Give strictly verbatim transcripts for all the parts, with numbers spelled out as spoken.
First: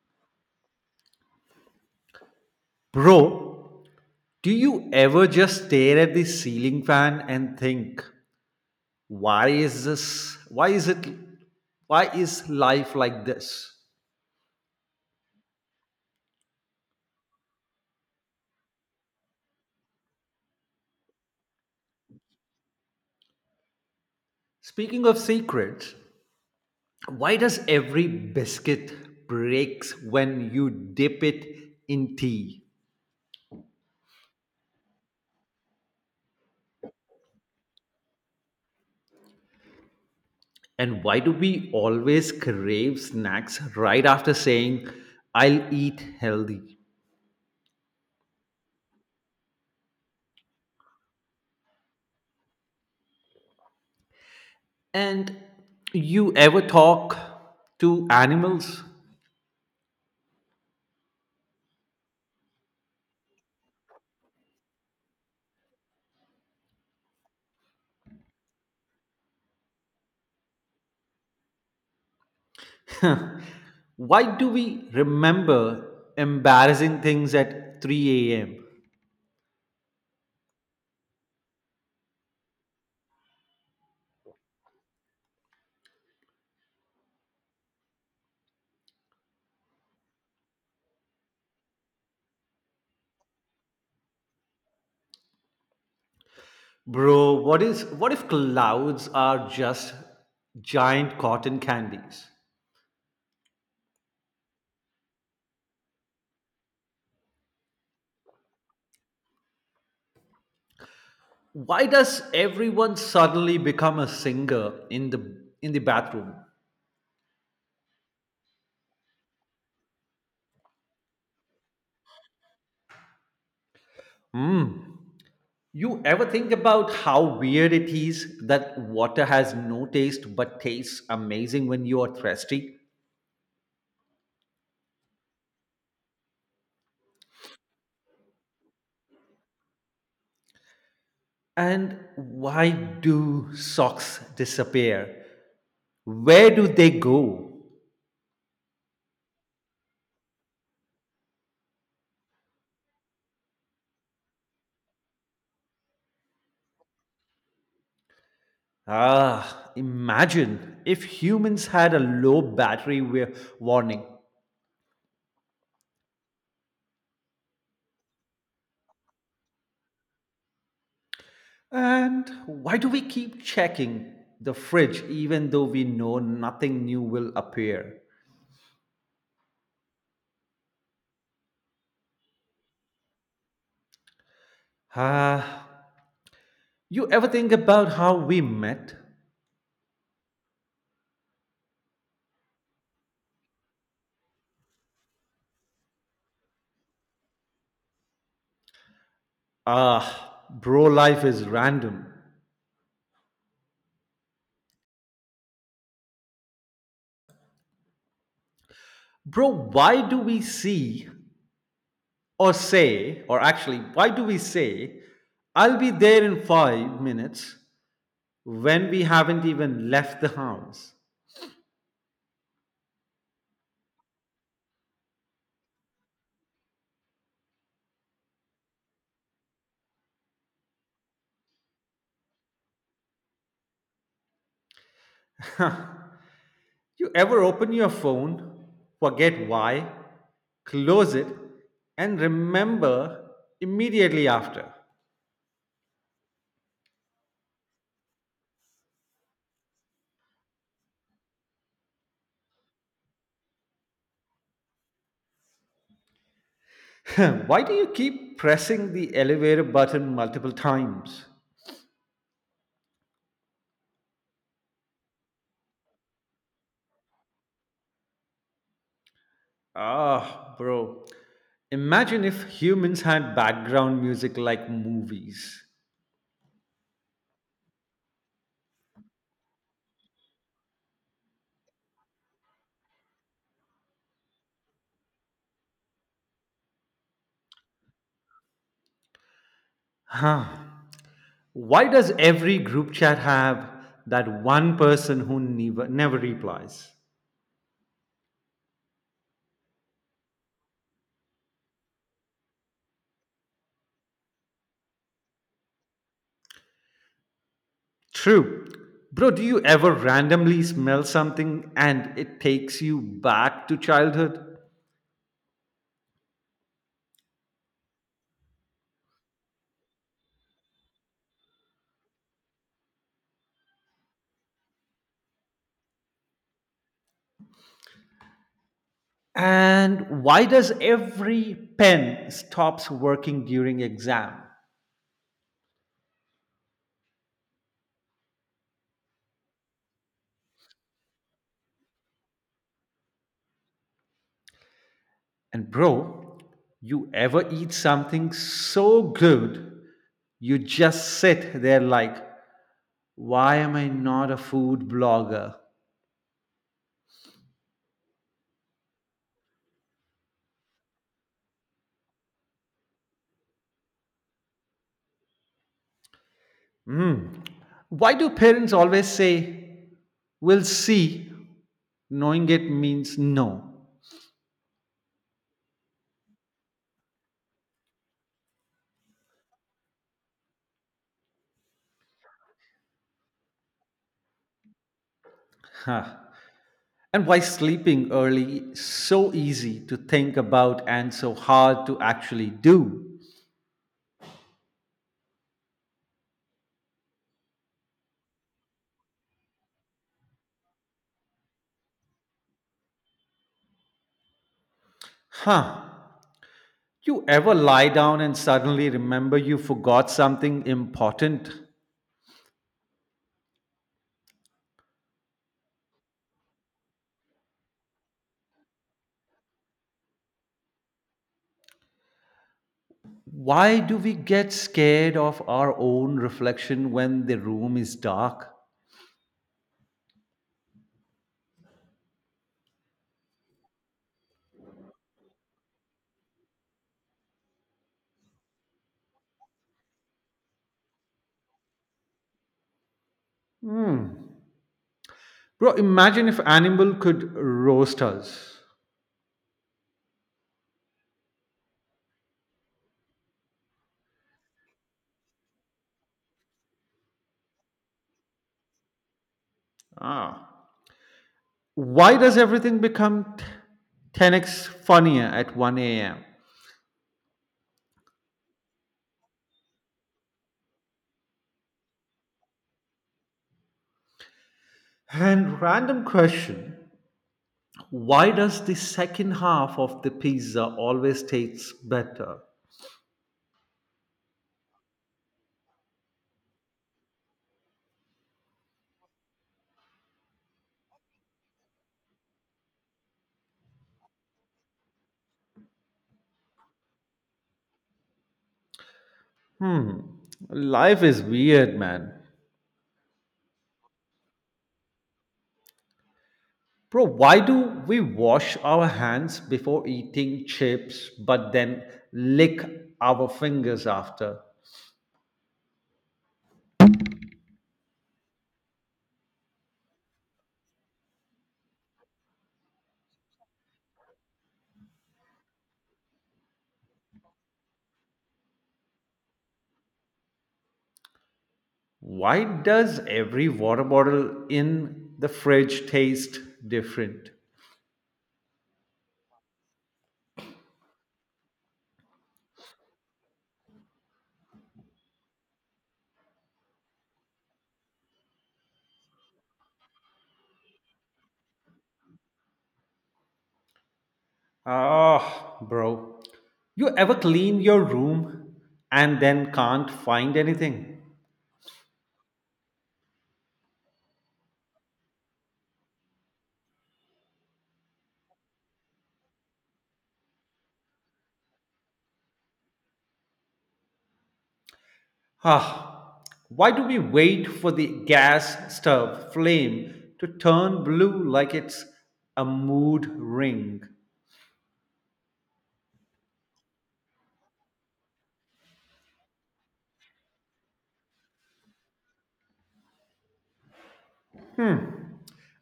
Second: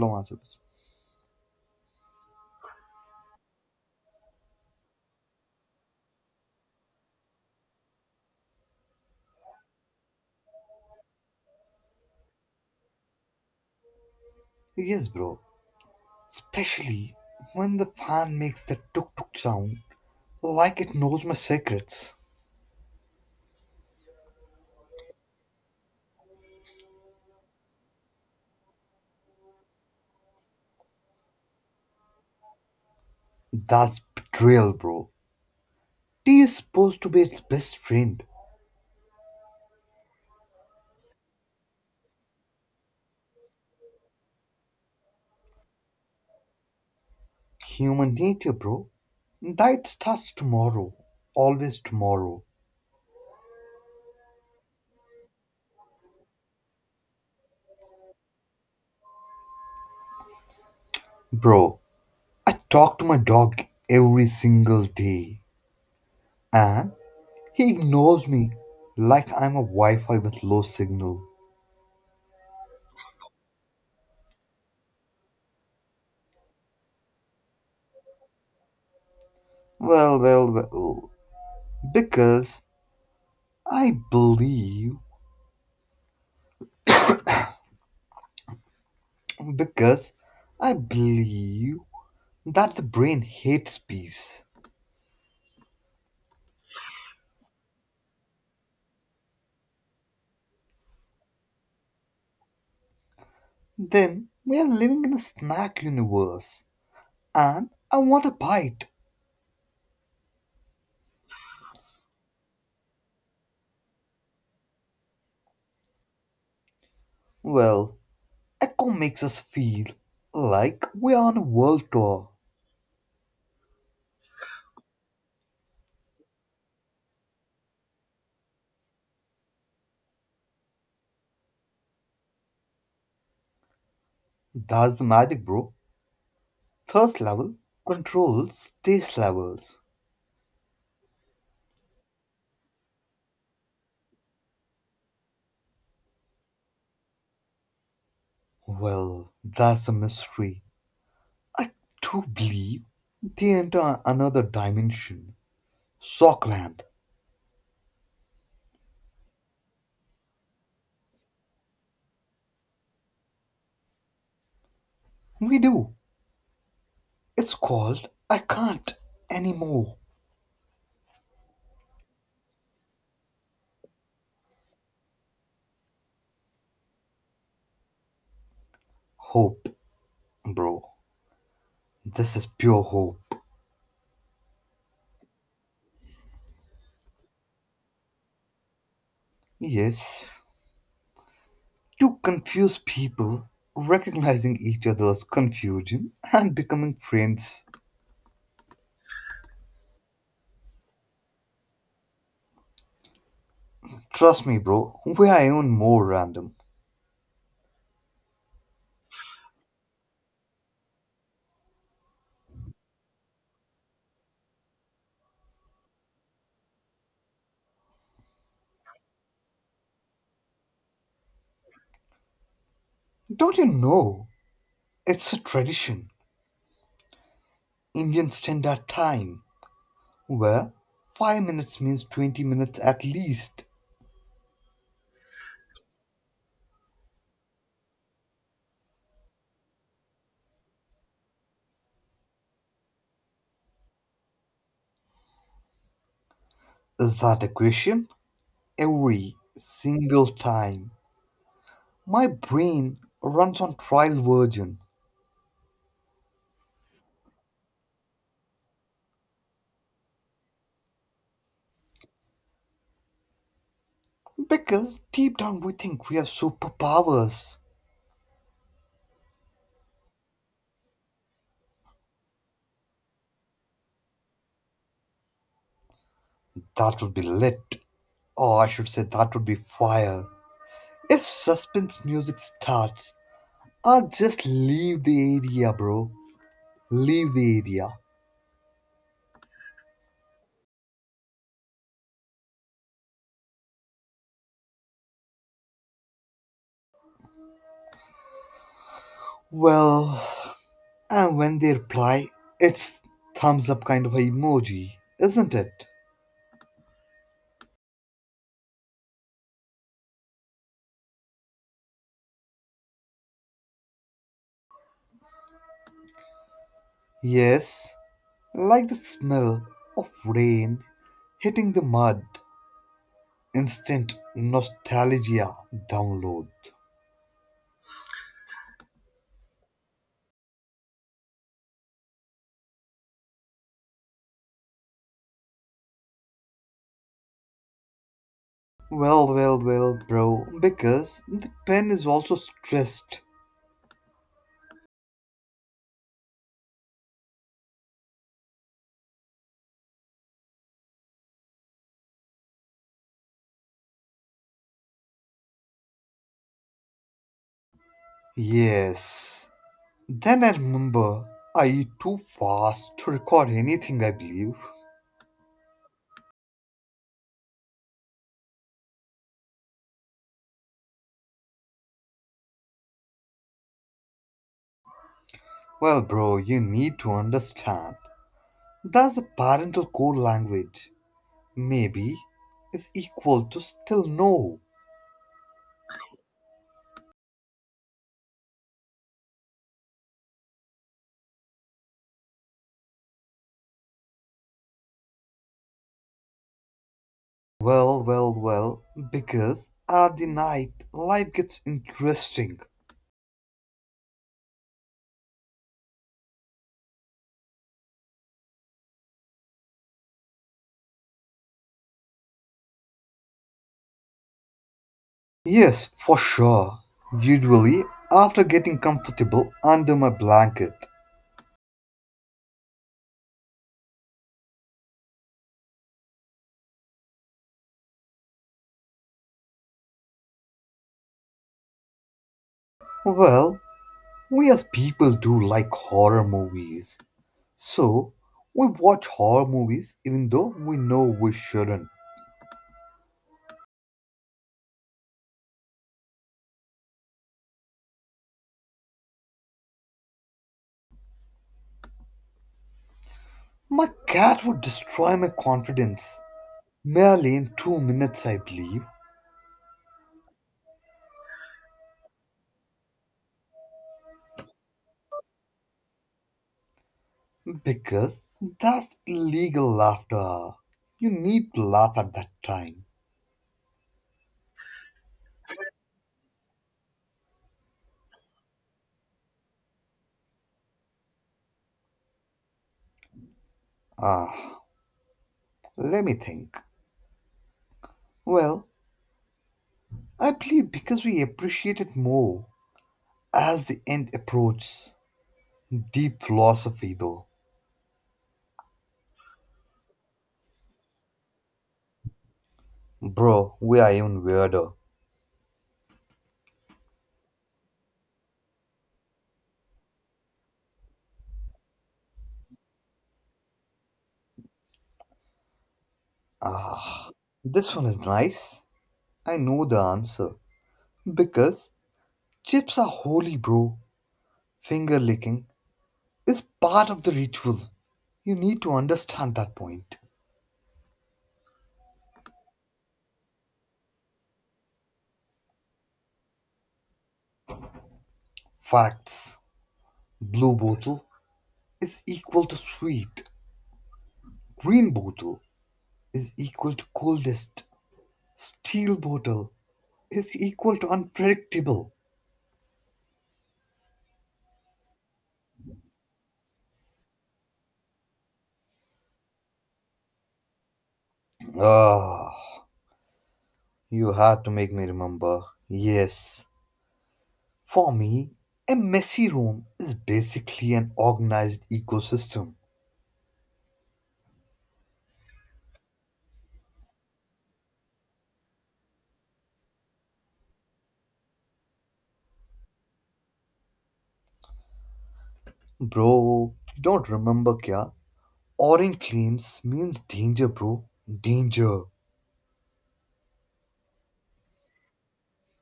No answers. Bro, do you ever just stare at the ceiling fan and think, why is this? Why is it? Why is life like this? Yes, bro. Especially when the fan makes the tuk tuk sound like it knows my secrets. Speaking of secrets, why does every biscuit breaks when you dip it in tea? That's betrayal, bro. Tea is supposed to be its best friend. And why do we always crave snacks right after saying, I'll eat healthy? Human nature, bro. Diet starts tomorrow. Always tomorrow. And you ever talk to animals? Bro, I talk to my dog every single day. And he ignores me like I'm a Wi Fi with low signal. Why do we remember embarrassing things at three a m? Well, well, well. Because I believe Because I believe that the brain hates peace. Bro, what is what if clouds are just giant cotton candies? Then we are living in a snack universe, and I want a bite. Why does everyone suddenly become a singer in the in the bathroom? Well, Echo makes us feel like we are on a world tour. You ever think about how weird it is that water has no taste but tastes amazing when you are thirsty? That's the magic, bro. Thirst level controls taste levels. And why do socks disappear? Where do they go? Well, that's a mystery. I do believe they enter another dimension. Sockland. Ah, imagine if humans had a low battery wa- warning. We do. It's called I Can't Anymore. And why do we keep checking the fridge even though we know nothing new will appear? Hope, bro. This is pure hope. Ah, you ever think about how we met? Yes. Two confused people recognizing each other's confusion and becoming friends. Ah, bro, life is random. Trust me, bro, we are even more random. Bro, why do we see or say, or actually, why do we say, I'll be there in five minutes when we haven't even left the house? Don't you know? It's a tradition. Indian standard time, where five minutes means twenty minutes at least. You ever open your phone, forget why, close it, and remember immediately after? Is that a question? Every single time. My brain runs on trial version Why do you keep pressing the elevator button multiple times? because deep down we think we have superpowers. Ah, bro. Imagine if humans had background music like movies. That would be lit, or I should say, that would be fire. If suspense music starts, I'll just leave the area, bro. Leave the area. Huh. Why does every group chat have that one person who never, never replies? Well, and when they reply, it's thumbs up kind of a emoji, isn't it? True. Bro, do you ever randomly smell something and it takes you back to childhood? Yes, like the smell of rain hitting the mud instant nostalgia download. And why does every pen stops working during exam? Well, well, well, bro, because the pen is also stressed. And bro, you ever eat something so good you just sit there like, why am I not a food blogger? Yes. Then I remember I eat too fast to record anything, I believe. Hmm. Why do parents always say, we'll see, knowing it means no? Well, bro, you need to understand. That's a parental code language. Maybe is equal to still no. Huh. And why sleeping early is so easy to think about and so hard to actually do? Well, well, well, because at the night life gets interesting. Huh. You ever lie down and suddenly remember you forgot something important? Yes, for sure. Usually, after getting comfortable under my blanket. Why do we get scared of our own reflection when the room is dark? Well, we as people do like horror movies. So, we watch horror movies even though we know we shouldn't. Hmm. Bro, imagine if animal could roast us. My cat would destroy my confidence merely in two minutes, I believe, Ah. Why does everything become t- ten x funnier at one a m? because that's illegal laughter. You need to laugh at that time. And random question. Why does the second half of the pizza always taste better? Ah, let me think. Well, I believe because we appreciate it more. As the end approaches, deep philosophy though. Hmm. Life is weird, man. Bro, we are even weirder. Bro, why do we wash our hands before eating chips but then lick our fingers after? Ah, this one is nice. I know the answer. Because chips are holy, bro. Finger licking is part of the ritual. You need to understand that point. Why does every water bottle in the fridge taste different? Facts. Blue bottle is equal to sweet, green bottle is equal to coldest, steel bottle is equal to unpredictable. Ah, bro. You ever clean your room and then can't find anything? Ah. You had to make me remember. Yes, for me, a messy room is basically an organized ecosystem. Ah, why do we wait for the gas stove flame to turn blue like it's a mood ring? Bro, you don't remember kya? Orange flames means danger, bro. Danger.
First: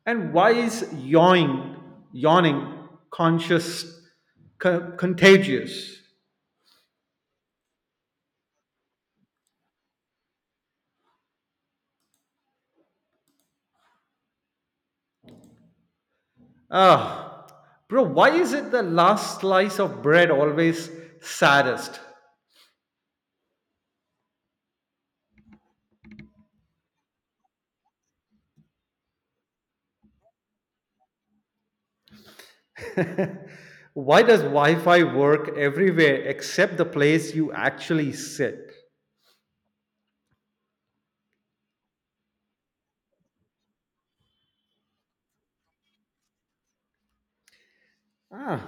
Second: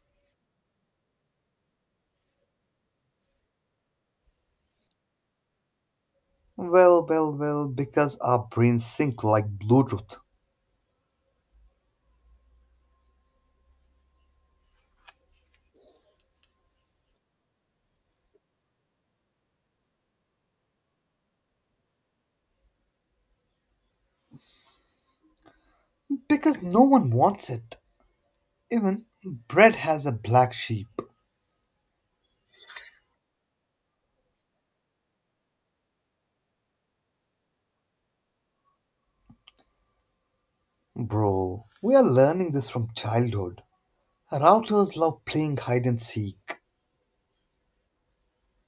And why is yawning, yawning conscious, co- contagious? Well, well, well, because our brains sink like Bluetooth. Ah, Bro, why is it the last slice of bread always saddest? Because no one wants it. Even bread has a black sheep. Why does Wi Fi work everywhere except the place you actually sit? Bro, we are learning this from childhood. Routers love playing hide and seek. Ah,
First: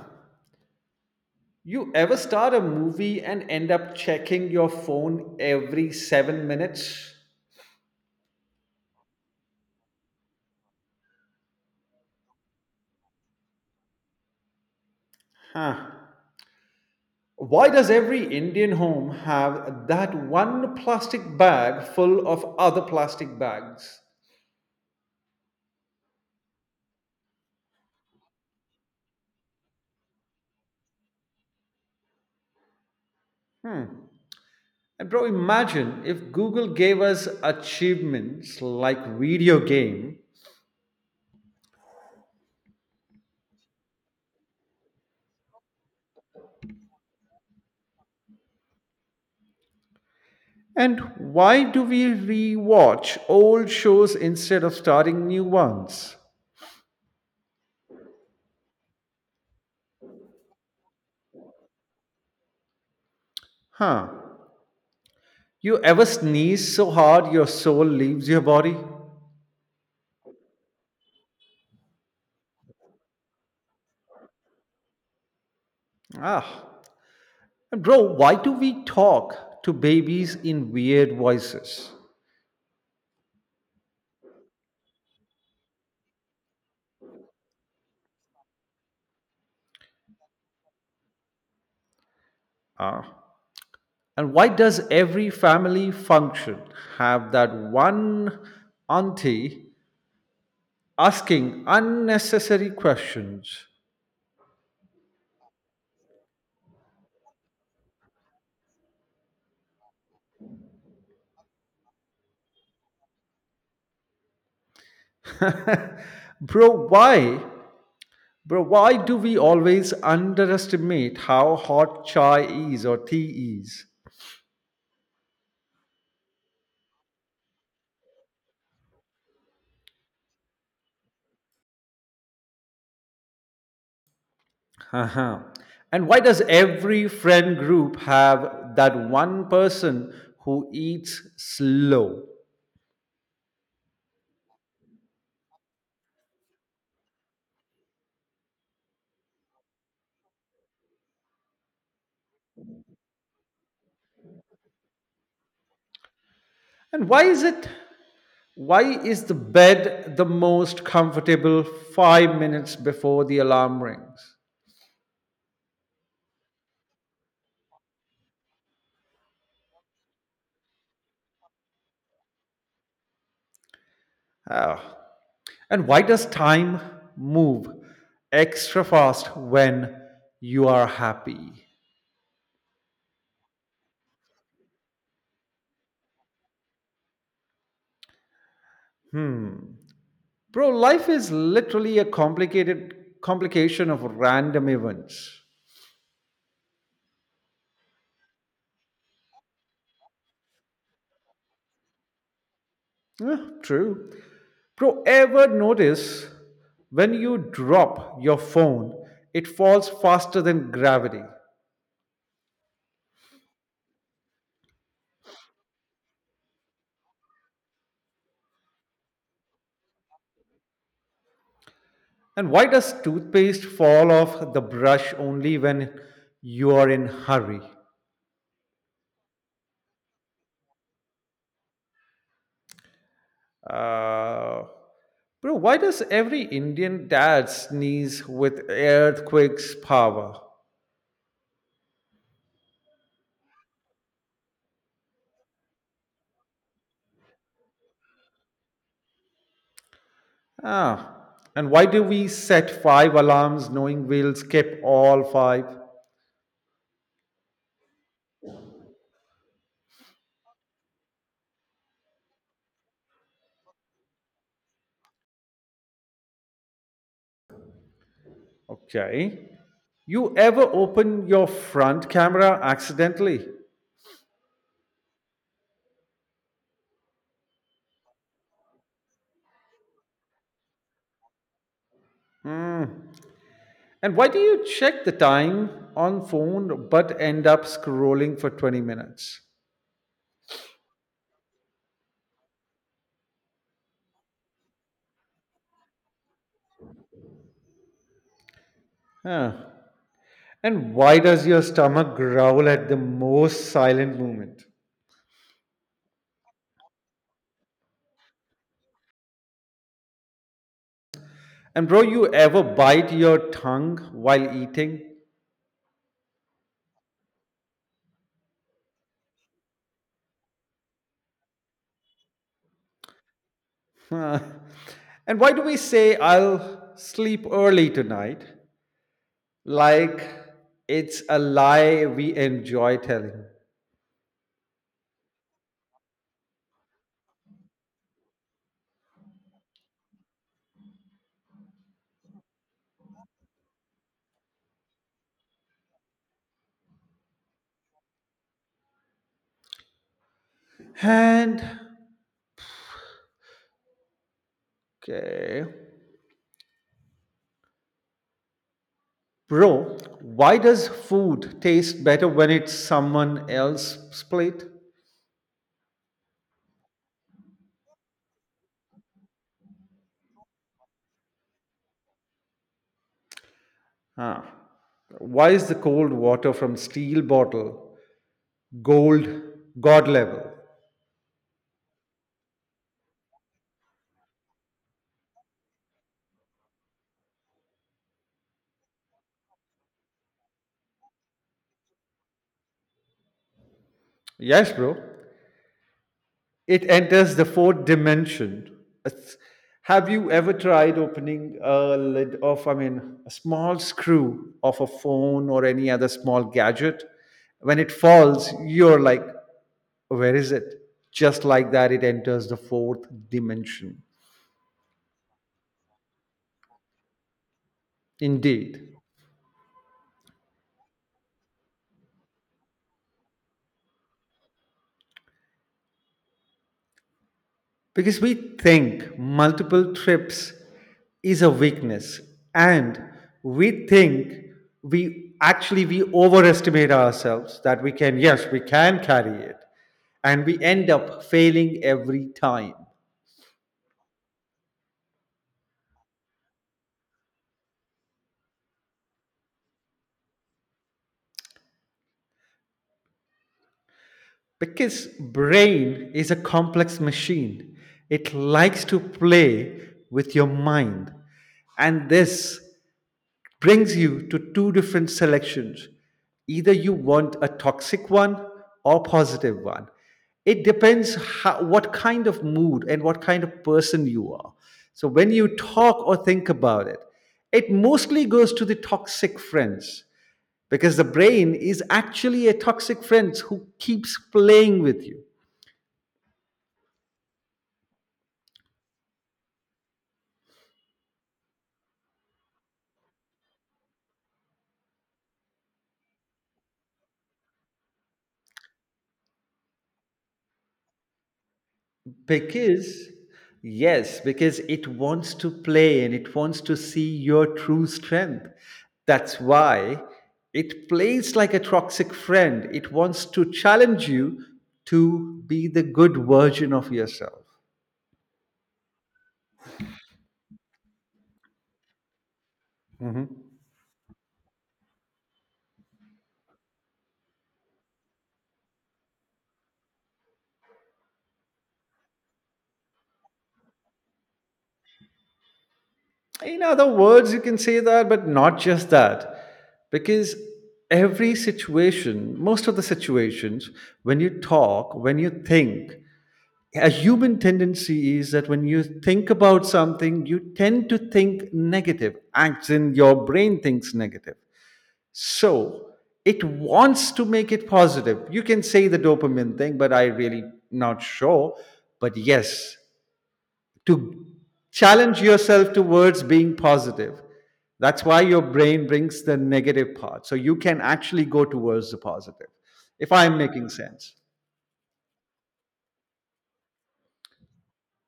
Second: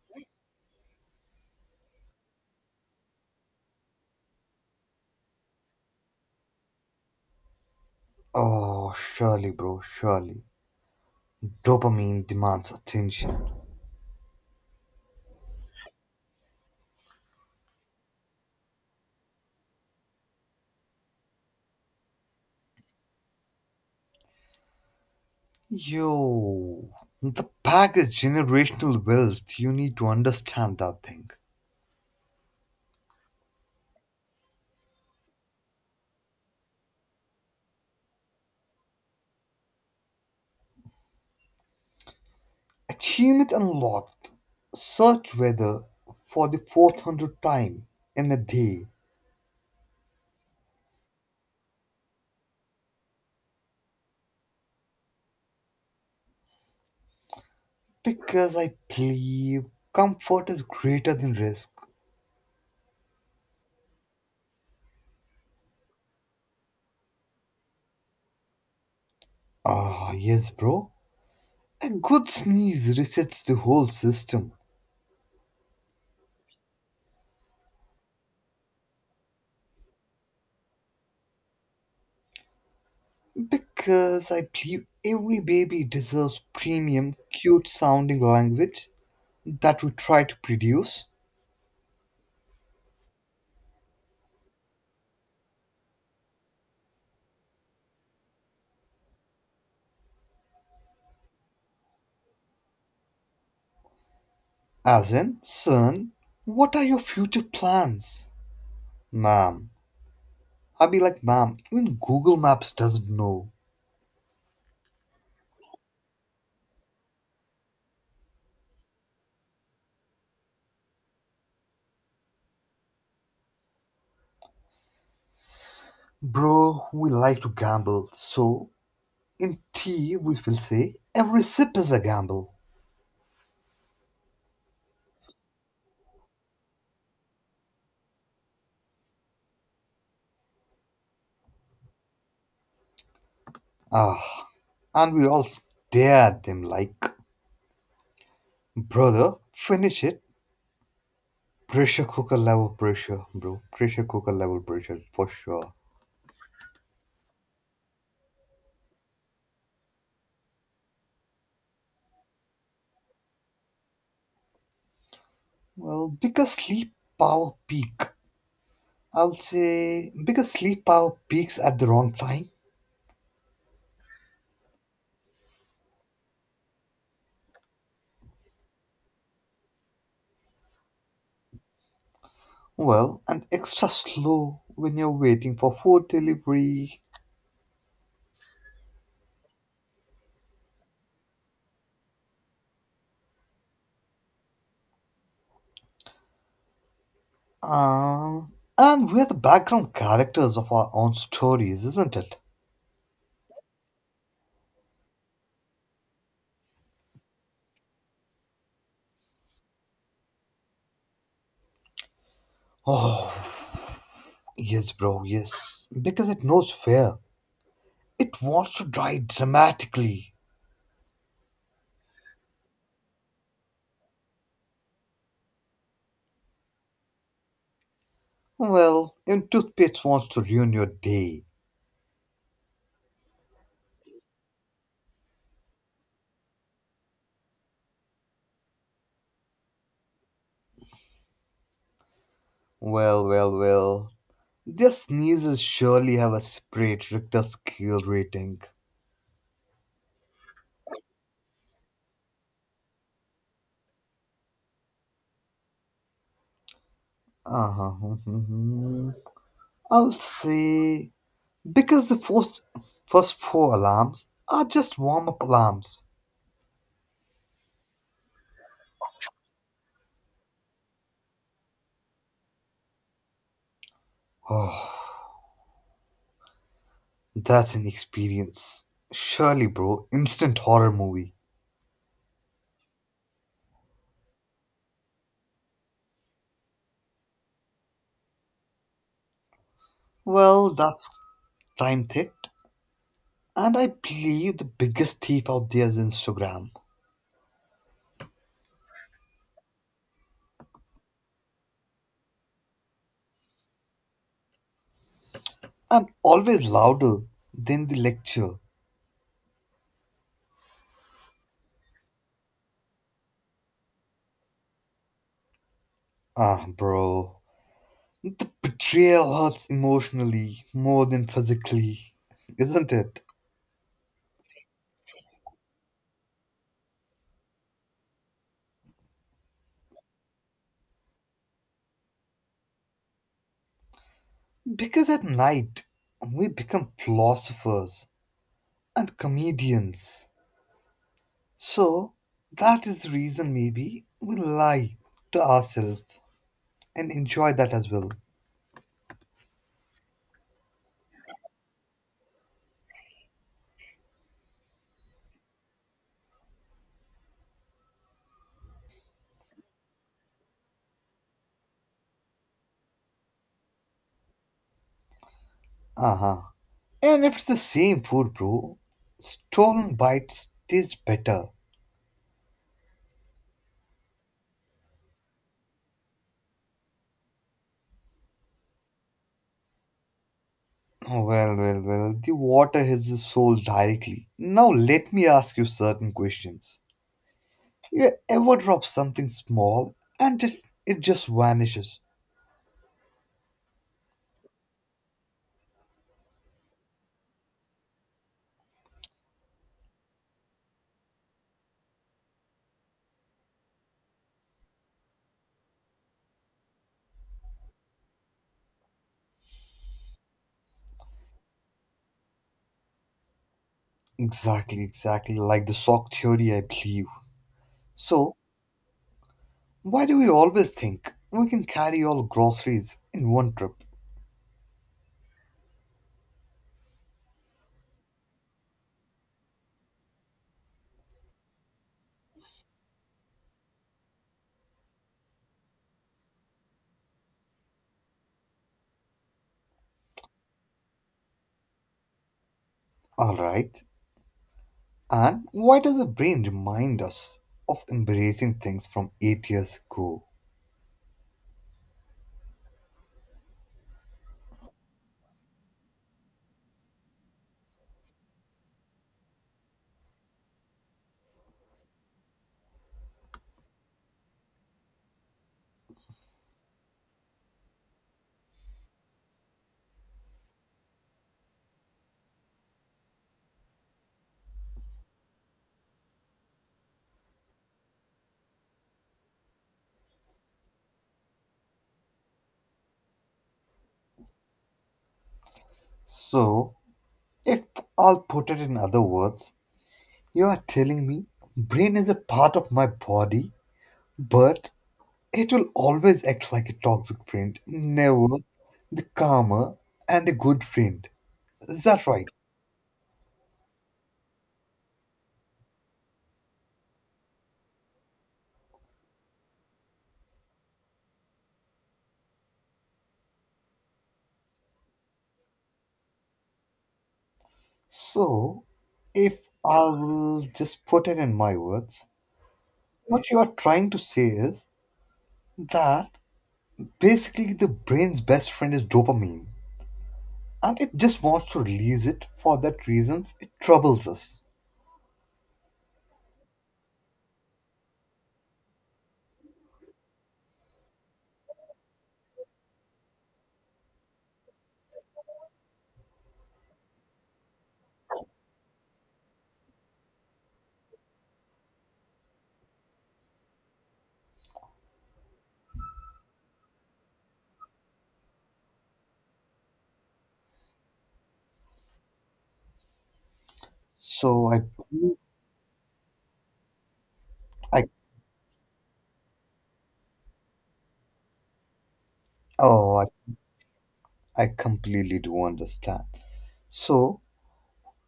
You ever start a movie and end up checking your phone every seven minutes? Oh, surely, bro, surely. Dopamine demands attention. Huh. Why does every Indian home have that one plastic bag full of other plastic bags? Yo, the pack is generational wealth. You need to understand that thing. Hmm. And bro, imagine if Google gave us achievements like video game. Achievement unlocked. Search weather for the fourth hundred time in a day And why do we rewatch old shows instead of starting new ones? because I believe comfort is greater than risk. Huh. You ever sneeze so hard your soul leaves your body? Ah, yes, bro. A good sneeze resets the whole system. Ah, and bro, why do we talk to babies in weird voices? Because I believe every baby deserves premium, cute sounding language that we try to produce. Ah, and why does every family function have that one auntie asking unnecessary questions? As in, son, what are your future plans? Ma'am. I'll be like, ma'am, even Google Maps doesn't know. Bro, why? Bro, why do we always underestimate how hot chai is or tea is? Bro, we like to gamble, so in tea we will say every sip is a gamble. Uh-huh. And why does every friend group have that one person who eats slow? Ah, and we all stare at them like, brother, finish it. Pressure cooker level pressure, bro. Pressure cooker level pressure for sure. And why is it why is the bed the most comfortable five minutes before the alarm rings? Well, because sleep power peak. I'll say because sleep power peaks at the wrong time. Ah. And why does time move extra fast when you are happy? Well, and extra slow when you're waiting for food delivery. Bro, life is literally a complicated complication of random events. Um, and we're the background characters of our own stories, isn't it? Yeah, true. Bro, ever notice when you drop your phone, it falls faster than gravity? Oh, yes, bro, yes. Because it knows fear. It wants to die dramatically. And why does toothpaste fall off the brush only when you are in hurry? Well, even toothpaste wants to ruin your day. Uh, Bro, why does every Indian dad sneeze with earthquake's power? Well, well, well. Their sneezes surely have a separate Richter scale rating. Ah, and why do we set five alarms knowing we'll skip all five? Uh-huh. I'll say because the first, first four alarms are just warm-up alarms. Okay. You ever open your front camera accidentally? Oh, that's an experience. Surely, bro, instant horror movie. Mm. And why do you check the time on phone but end up scrolling for twenty minutes? Well, that's time theft, and I believe the biggest thief out there is Instagram. Huh. And why does your stomach growl at the most silent moment? I'm always louder than the lecture. And bro, you ever bite your tongue while eating? Ah, bro. The betrayal hurts emotionally more than physically, isn't it? Huh. And why do we say I'll sleep early tonight? Like it's a lie we enjoy telling. Because at night, we become philosophers and comedians. So, that is the reason maybe we lie to ourselves and enjoy that as well. And Okay. Bro, why does food taste better when it's someone else's plate? Uh huh. And if it's the same food, bro, stolen bites taste better. Ah, Why is the cold water from steel bottle gold god level? Oh, well, well, well, the water hits the soul directly. Now, let me ask you certain questions. You ever drop something small and it, it just vanishes. Yes, bro. It enters the fourth dimension. It's- have you ever tried opening a lid of, I mean, a small screw of a phone or any other small gadget? When it falls, you're like, where is it? Just like that, it enters the fourth dimension. Exactly, exactly like the sock theory, I believe. So, Indeed. why do we always think we can carry all groceries in one trip? Because we think multiple trips is a weakness, and we think we actually we overestimate ourselves, that we can, yes, we can carry it, and we end up failing every time. Alright, and why does the brain remind us of embracing things from eight years ago? Because brain is a complex machine, it likes to play with your mind, and this brings you to two different selections. Either you want a toxic one or positive one. It depends how, what kind of mood and what kind of person you are. So when you talk or think about it, it mostly goes to the toxic friends because the brain is actually a toxic friend who keeps playing with you. So, if I'll put it in other words, you are telling me brain is a part of my body, but it will always act like a toxic friend, never the calmer and a good friend. Is that right? Because, yes, because it wants to play and it wants to see your true strength. That's why it plays like a toxic friend. It wants to challenge you to be the good version of yourself. So, if I will just put it in my words, what you Mhm. are trying to say is that basically the brain's best friend is dopamine and it just wants to release it for that reasons it troubles us. In other words, you can say that, but not just that. Because every situation, most of the situations, when you talk, when you think, a human tendency is that when you think about something, you tend to think negative. Acts in your brain thinks negative. So it wants to make it positive. You can say the dopamine thing, but I really not sure. But yes, to So I challenge yourself towards being positive. I That's why your brain brings the negative part. So you can actually go towards the positive, oh if I'm making sense. I, I completely do understand. So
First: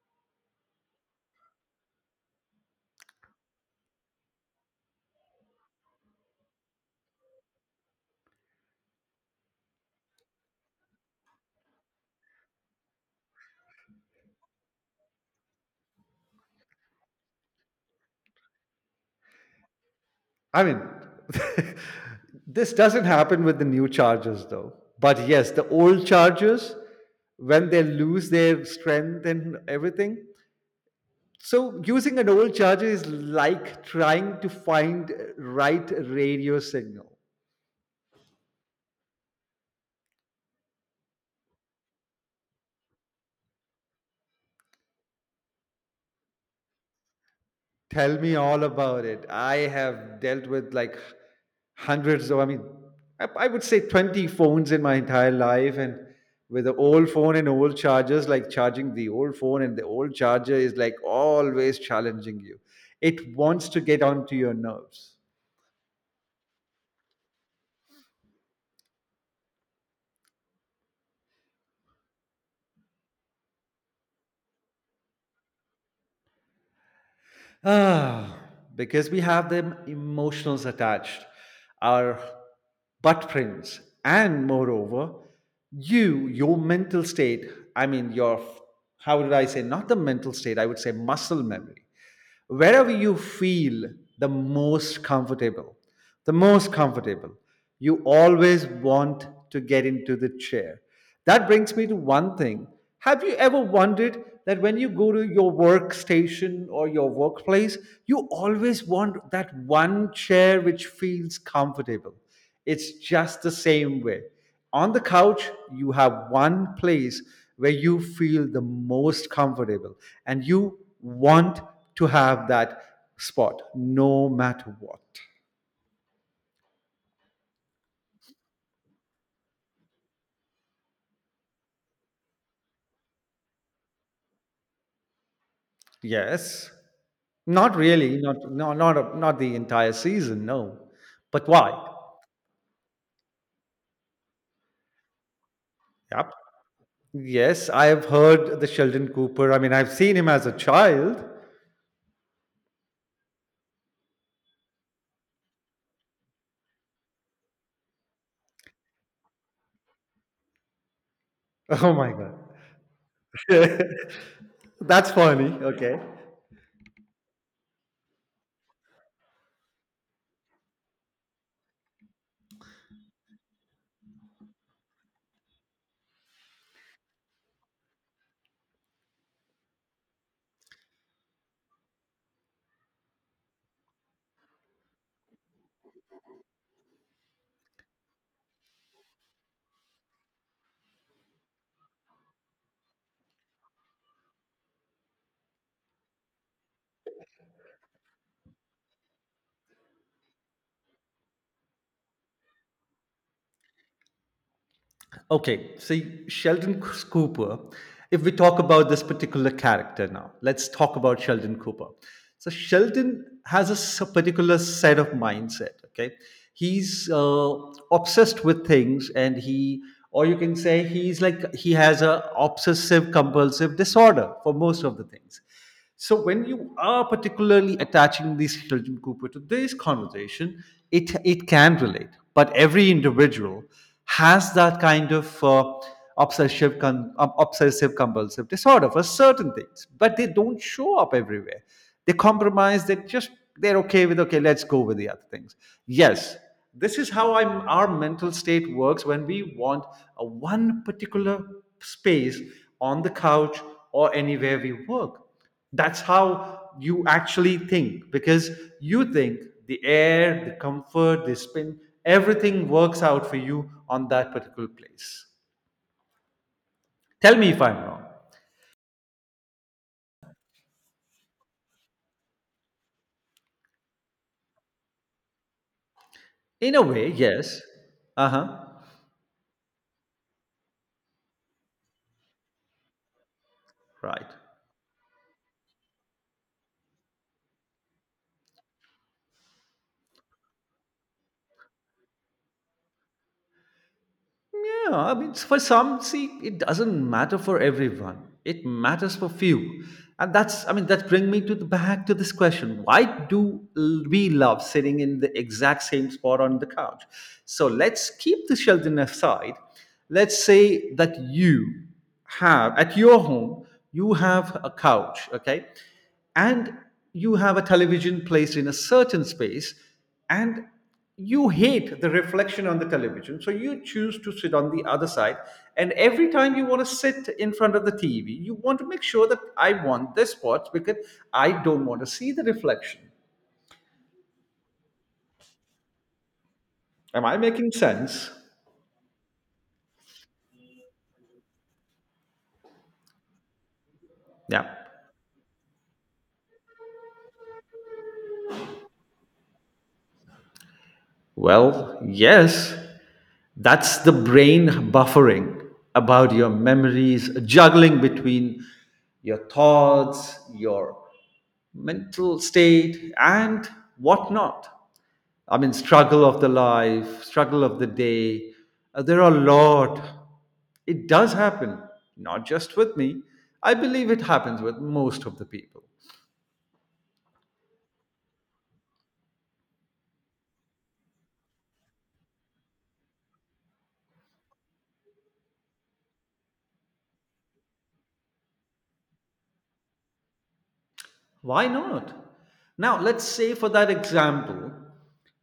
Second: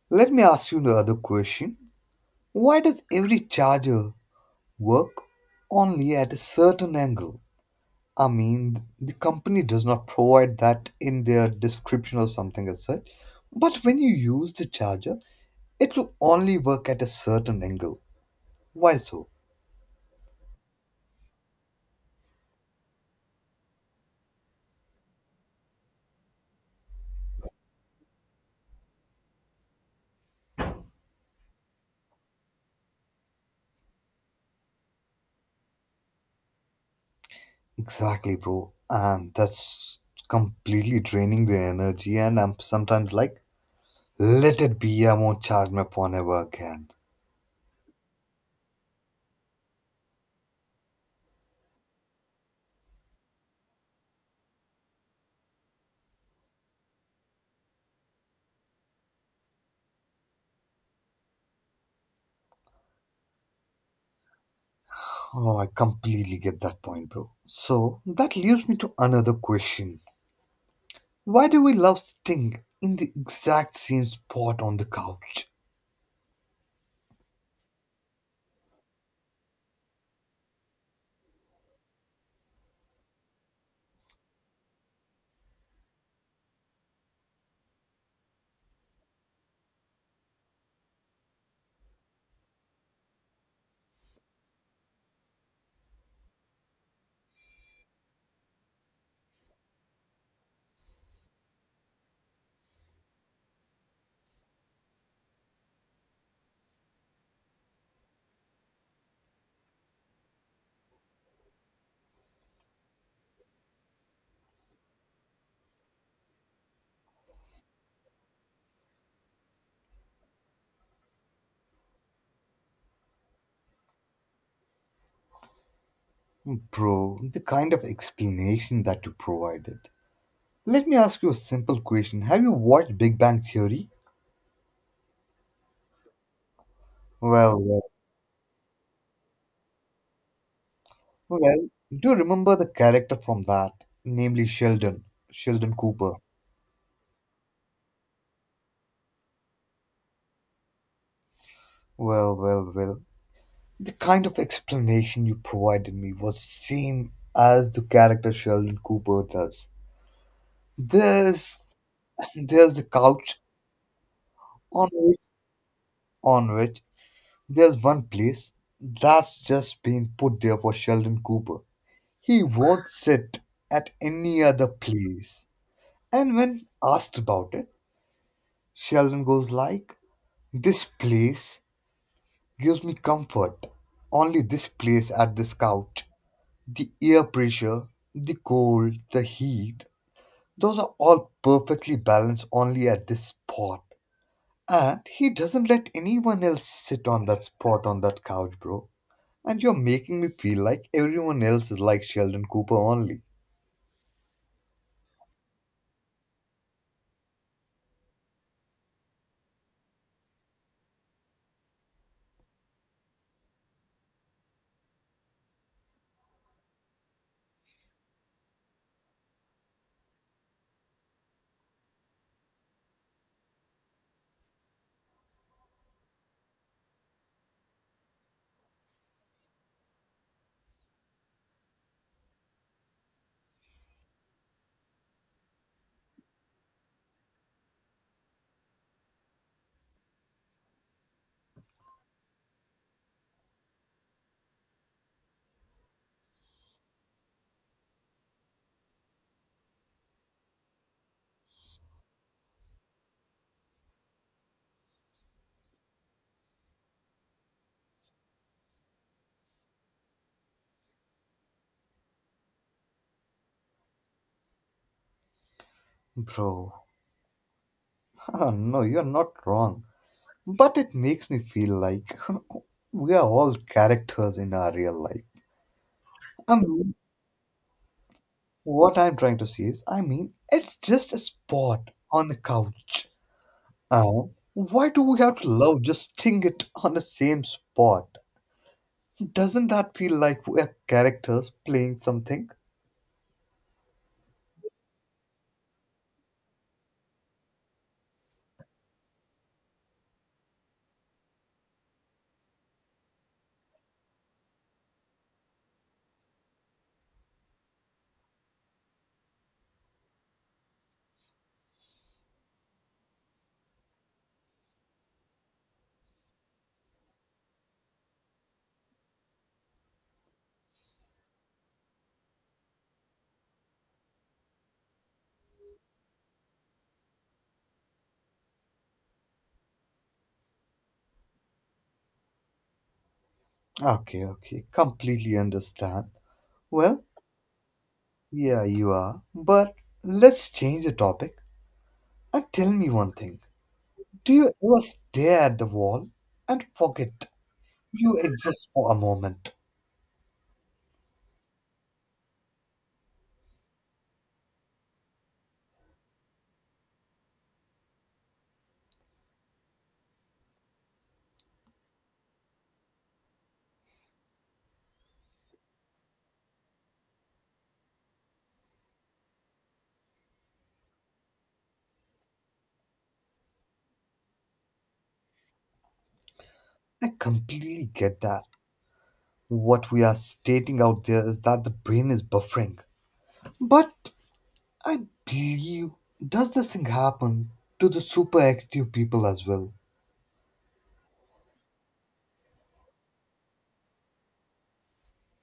let me ask you another question. Why does every charger work only at a certain angle? I mean, the company does not provide that in their description or something as such. But when you use the charger, it will only work at a certain angle. Why so? I mean, this doesn't happen with the new chargers though. But yes, the old chargers, when they lose their strength and everything. So using an old charger is like trying to find right radio signal. Exactly, bro. And that's completely draining the energy. And I'm sometimes like, let it be, I won't charge my phone ever again. Tell me all about it. I have dealt with like hundreds of, I mean, I, I would say twenty phones in my entire life. And with the old phone and old chargers, like charging the old phone and the old charger is like always challenging you. It wants to get onto your nerves. Oh, I completely get that point, bro. So that leaves me to another question. Why do we love sitting in the exact same spot on the couch? Ah, because we have them emotionals attached, our butt prints, and moreover, you, your mental state, I mean, your, how did I say, not the mental state, I would say muscle memory. Wherever you feel the most comfortable, the most comfortable you always want to get into the chair. That brings me to one thing. Have you ever wondered that when you go to your workstation or your workplace, you always want that one chair which feels comfortable? It's just the same way. On the couch, you have one place where you feel the most comfortable and you want to have that spot no matter what. Bro, the kind of explanation that you provided. Let me ask you a simple question. Have you watched Big Bang Theory? Yes. Well, Not well, really. Not no. Not a, not the entire season. No. But well, why? do you remember the character from that? Namely Sheldon, Sheldon Cooper. Yep. Yes, I have heard the Sheldon Cooper. I mean, I've seen him as a child. Well, well, well. The kind of explanation you provided me was same as the character Sheldon Cooper does. There's Oh my god. There's a couch on That's which funny. Okay. on which there's one place that's just been put there for Sheldon Cooper. He won't sit at any other place. And when asked about it, Sheldon goes like, "This place gives me comfort. Only this place at this couch. The air pressure, the cold, the heat, those are all perfectly balanced only at this spot." And he doesn't let anyone else sit on that spot on that couch, bro. And you're making me feel like everyone else is like Sheldon Cooper only. Okay, see, Sheldon Cooper, if we talk about this particular character now, let's talk about Sheldon Cooper. So, Sheldon has a s- particular set of mindset, okay? He's uh, obsessed with things, and he, or you can say, he's like, he has a obsessive compulsive disorder for most of the things. So when you are particularly attaching this Hilton Cooper to this conversation, it it can relate. But every individual has that kind of uh, obsessive con- um, obsessive compulsive disorder for certain things, but they don't show up everywhere. They compromise. They just they're okay with okay. Let's go with the other things. Yes, this is how I'm, our mental state works when we want a one particular space on the couch or anywhere we work. That's how you actually think, because you think the air, the comfort, the spin, everything works out for you on that particular place. Bro, Tell me if I'm wrong. no, you're not wrong. But it makes me feel like we are all characters in our real life. I In a mean, way, yes. Uh huh. what I'm trying to say is, I mean, it's just a spot on the couch. Right. And why do we have to love just thing it on the same spot? Doesn't that feel like we're characters playing something? Yeah, I mean, for some, see, it doesn't matter for everyone. It matters for few, and that's. I mean, that bring me to the back to this question: why do l- we love sitting in the exact same spot on the couch? So let's keep the Sheldon aside. Let's say that you have at your home, you have a couch, okay, and you have a television placed in a certain space, and you hate the reflection on the television, so you choose to sit on the other side. And every time you want to sit in front of the TV, you want to make sure that I want this spot because I don't want to see the reflection. Okay, okay, completely understand. Well, Am I making sense? yeah, you are. But let's change the topic and tell me one thing. Do you Yeah, ever stare at the wall and forget you exist for a moment? well, yes, that's the brain buffering about your memories, juggling between your thoughts, your mental state and whatnot. I mean, struggle of the life, struggle of the day. Uh, there are a lot. It does happen, not just with me. I believe it happens with most of the people. I completely get that. What we are stating out there is that the brain is buffering. But I believe, does this thing happen to the super active people as well? Why not? Now, let's say for that example,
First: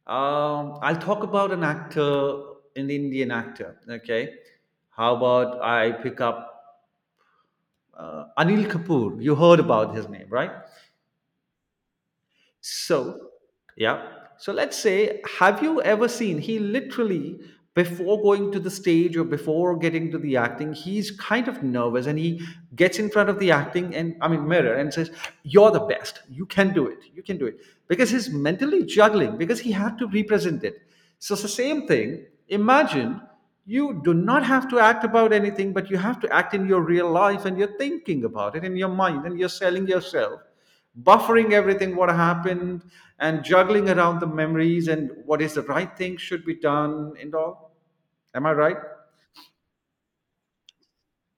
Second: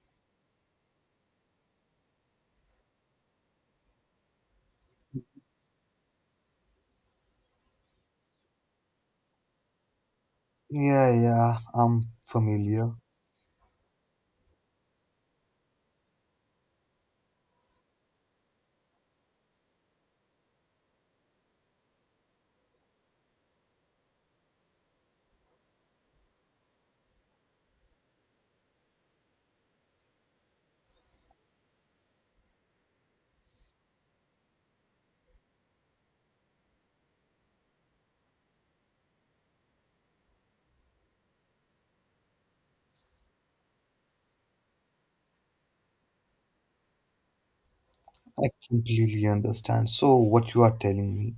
um, I'll talk about an actor, an Indian actor. Okay. How about I pick up uh, Anil Kapoor? You heard about his name, right? Yeah, yeah, I'm familiar. So, yeah. So let's say, have you ever seen he literally before going to the stage or before getting to the acting, he's kind of nervous and he gets in front of the acting and I mean mirror and says, "You're the best. You can do it. You can do it." Because he's mentally juggling because he had to represent it. So it's the same thing. Imagine you do not have to act about anything, but you have to act in your real life, and you're thinking about it in your mind, and you're selling yourself, buffering everything what happened and juggling around the memories and what is the right thing should be done and all. Am I I right? completely understand. So, what you are telling me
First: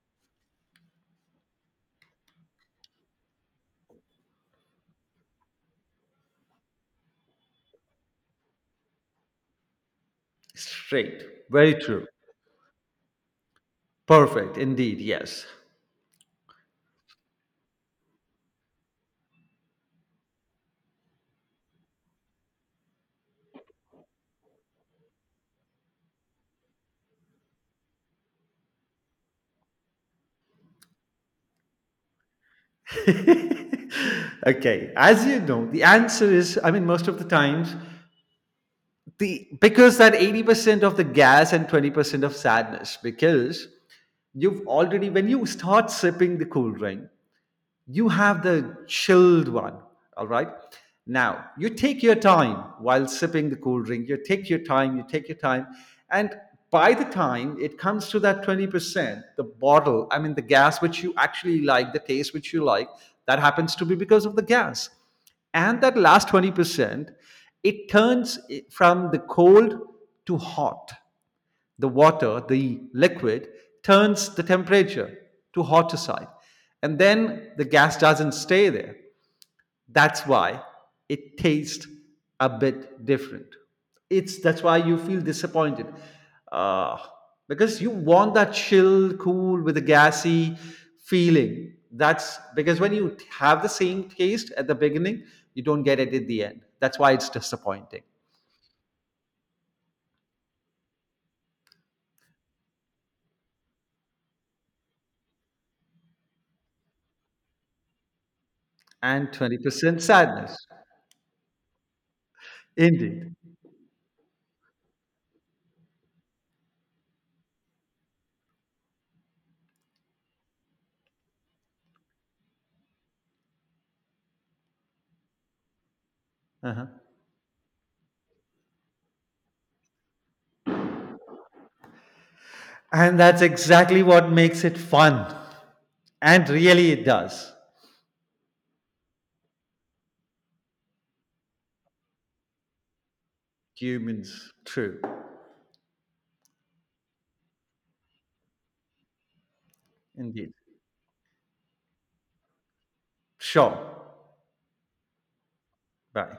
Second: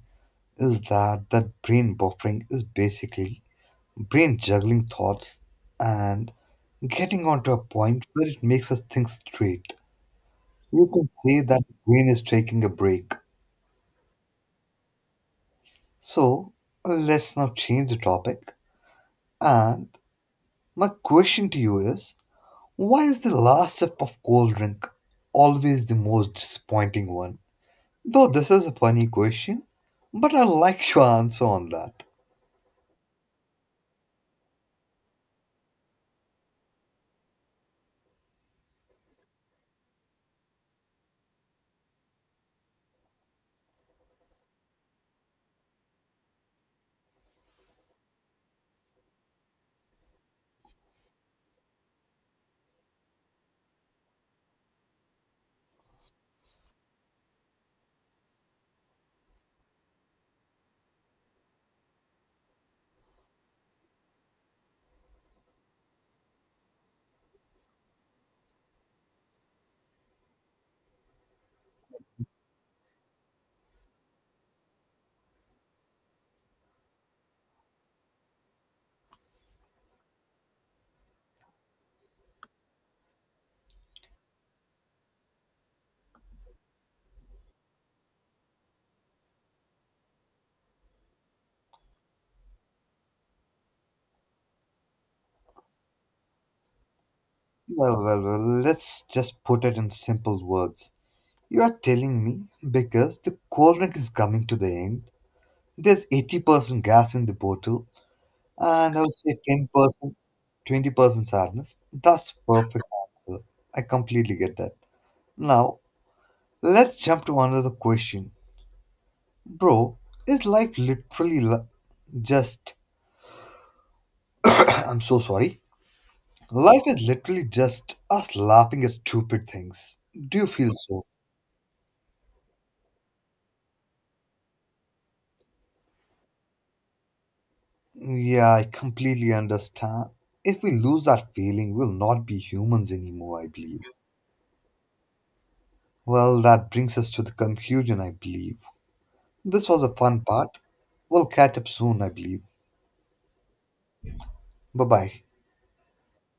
is that that brain buffering is basically brain juggling thoughts and getting on to a point where it makes us think straight. You can Straight. say that Very the true. brain is taking a break. Perfect. Indeed. Yes. So let's now change the topic. And my question to you is, why is the last sip of cold drink always the most disappointing one? Though this is a funny question, but I like your answer on that. Okay, as you know the answer is, I mean, most of the times, the because that eighty percent of the gas and twenty percent of sadness. Because you've already when you start sipping the cool drink, you have the chilled one. All right, now you take your time while sipping the cool drink. You take your time, you take your time. And by the time it comes to that twenty percent, the bottle, I mean the gas which you actually like, the taste which you like, that happens to be because of the gas. And that last twenty percent, it turns it from the cold to hot. The water, the liquid, turns the temperature to hotter side. And then the gas doesn't stay there. That's why it tastes a bit different. It's that's why you feel disappointed. Uh, because you want that chill, cool with a gassy feeling. That's because when you have the same taste at the beginning, you don't get it at the end. That's why it's disappointing. Well, well, well, let's just put it in simple words. You are telling me because the cognac is coming to the end. There's eighty percent gas in the bottle, and I would And say twenty percent ten percent, sadness. twenty percent sadness. That's perfect Indeed. answer. I completely get that. Now, let's jump to another question. Bro, is life literally li- just. I'm so sorry. Life Uh-huh. is literally just us laughing at stupid things. Do you feel so? And that's exactly what makes it fun. And really, it does. Yeah, I completely understand. If we lose that feeling, we'll not be humans anymore, I believe. Humans, true. Well, that brings us to the conclusion, I believe. This was a fun Indeed. part. We'll catch up soon, I believe. Sure. Bye bye. Bye.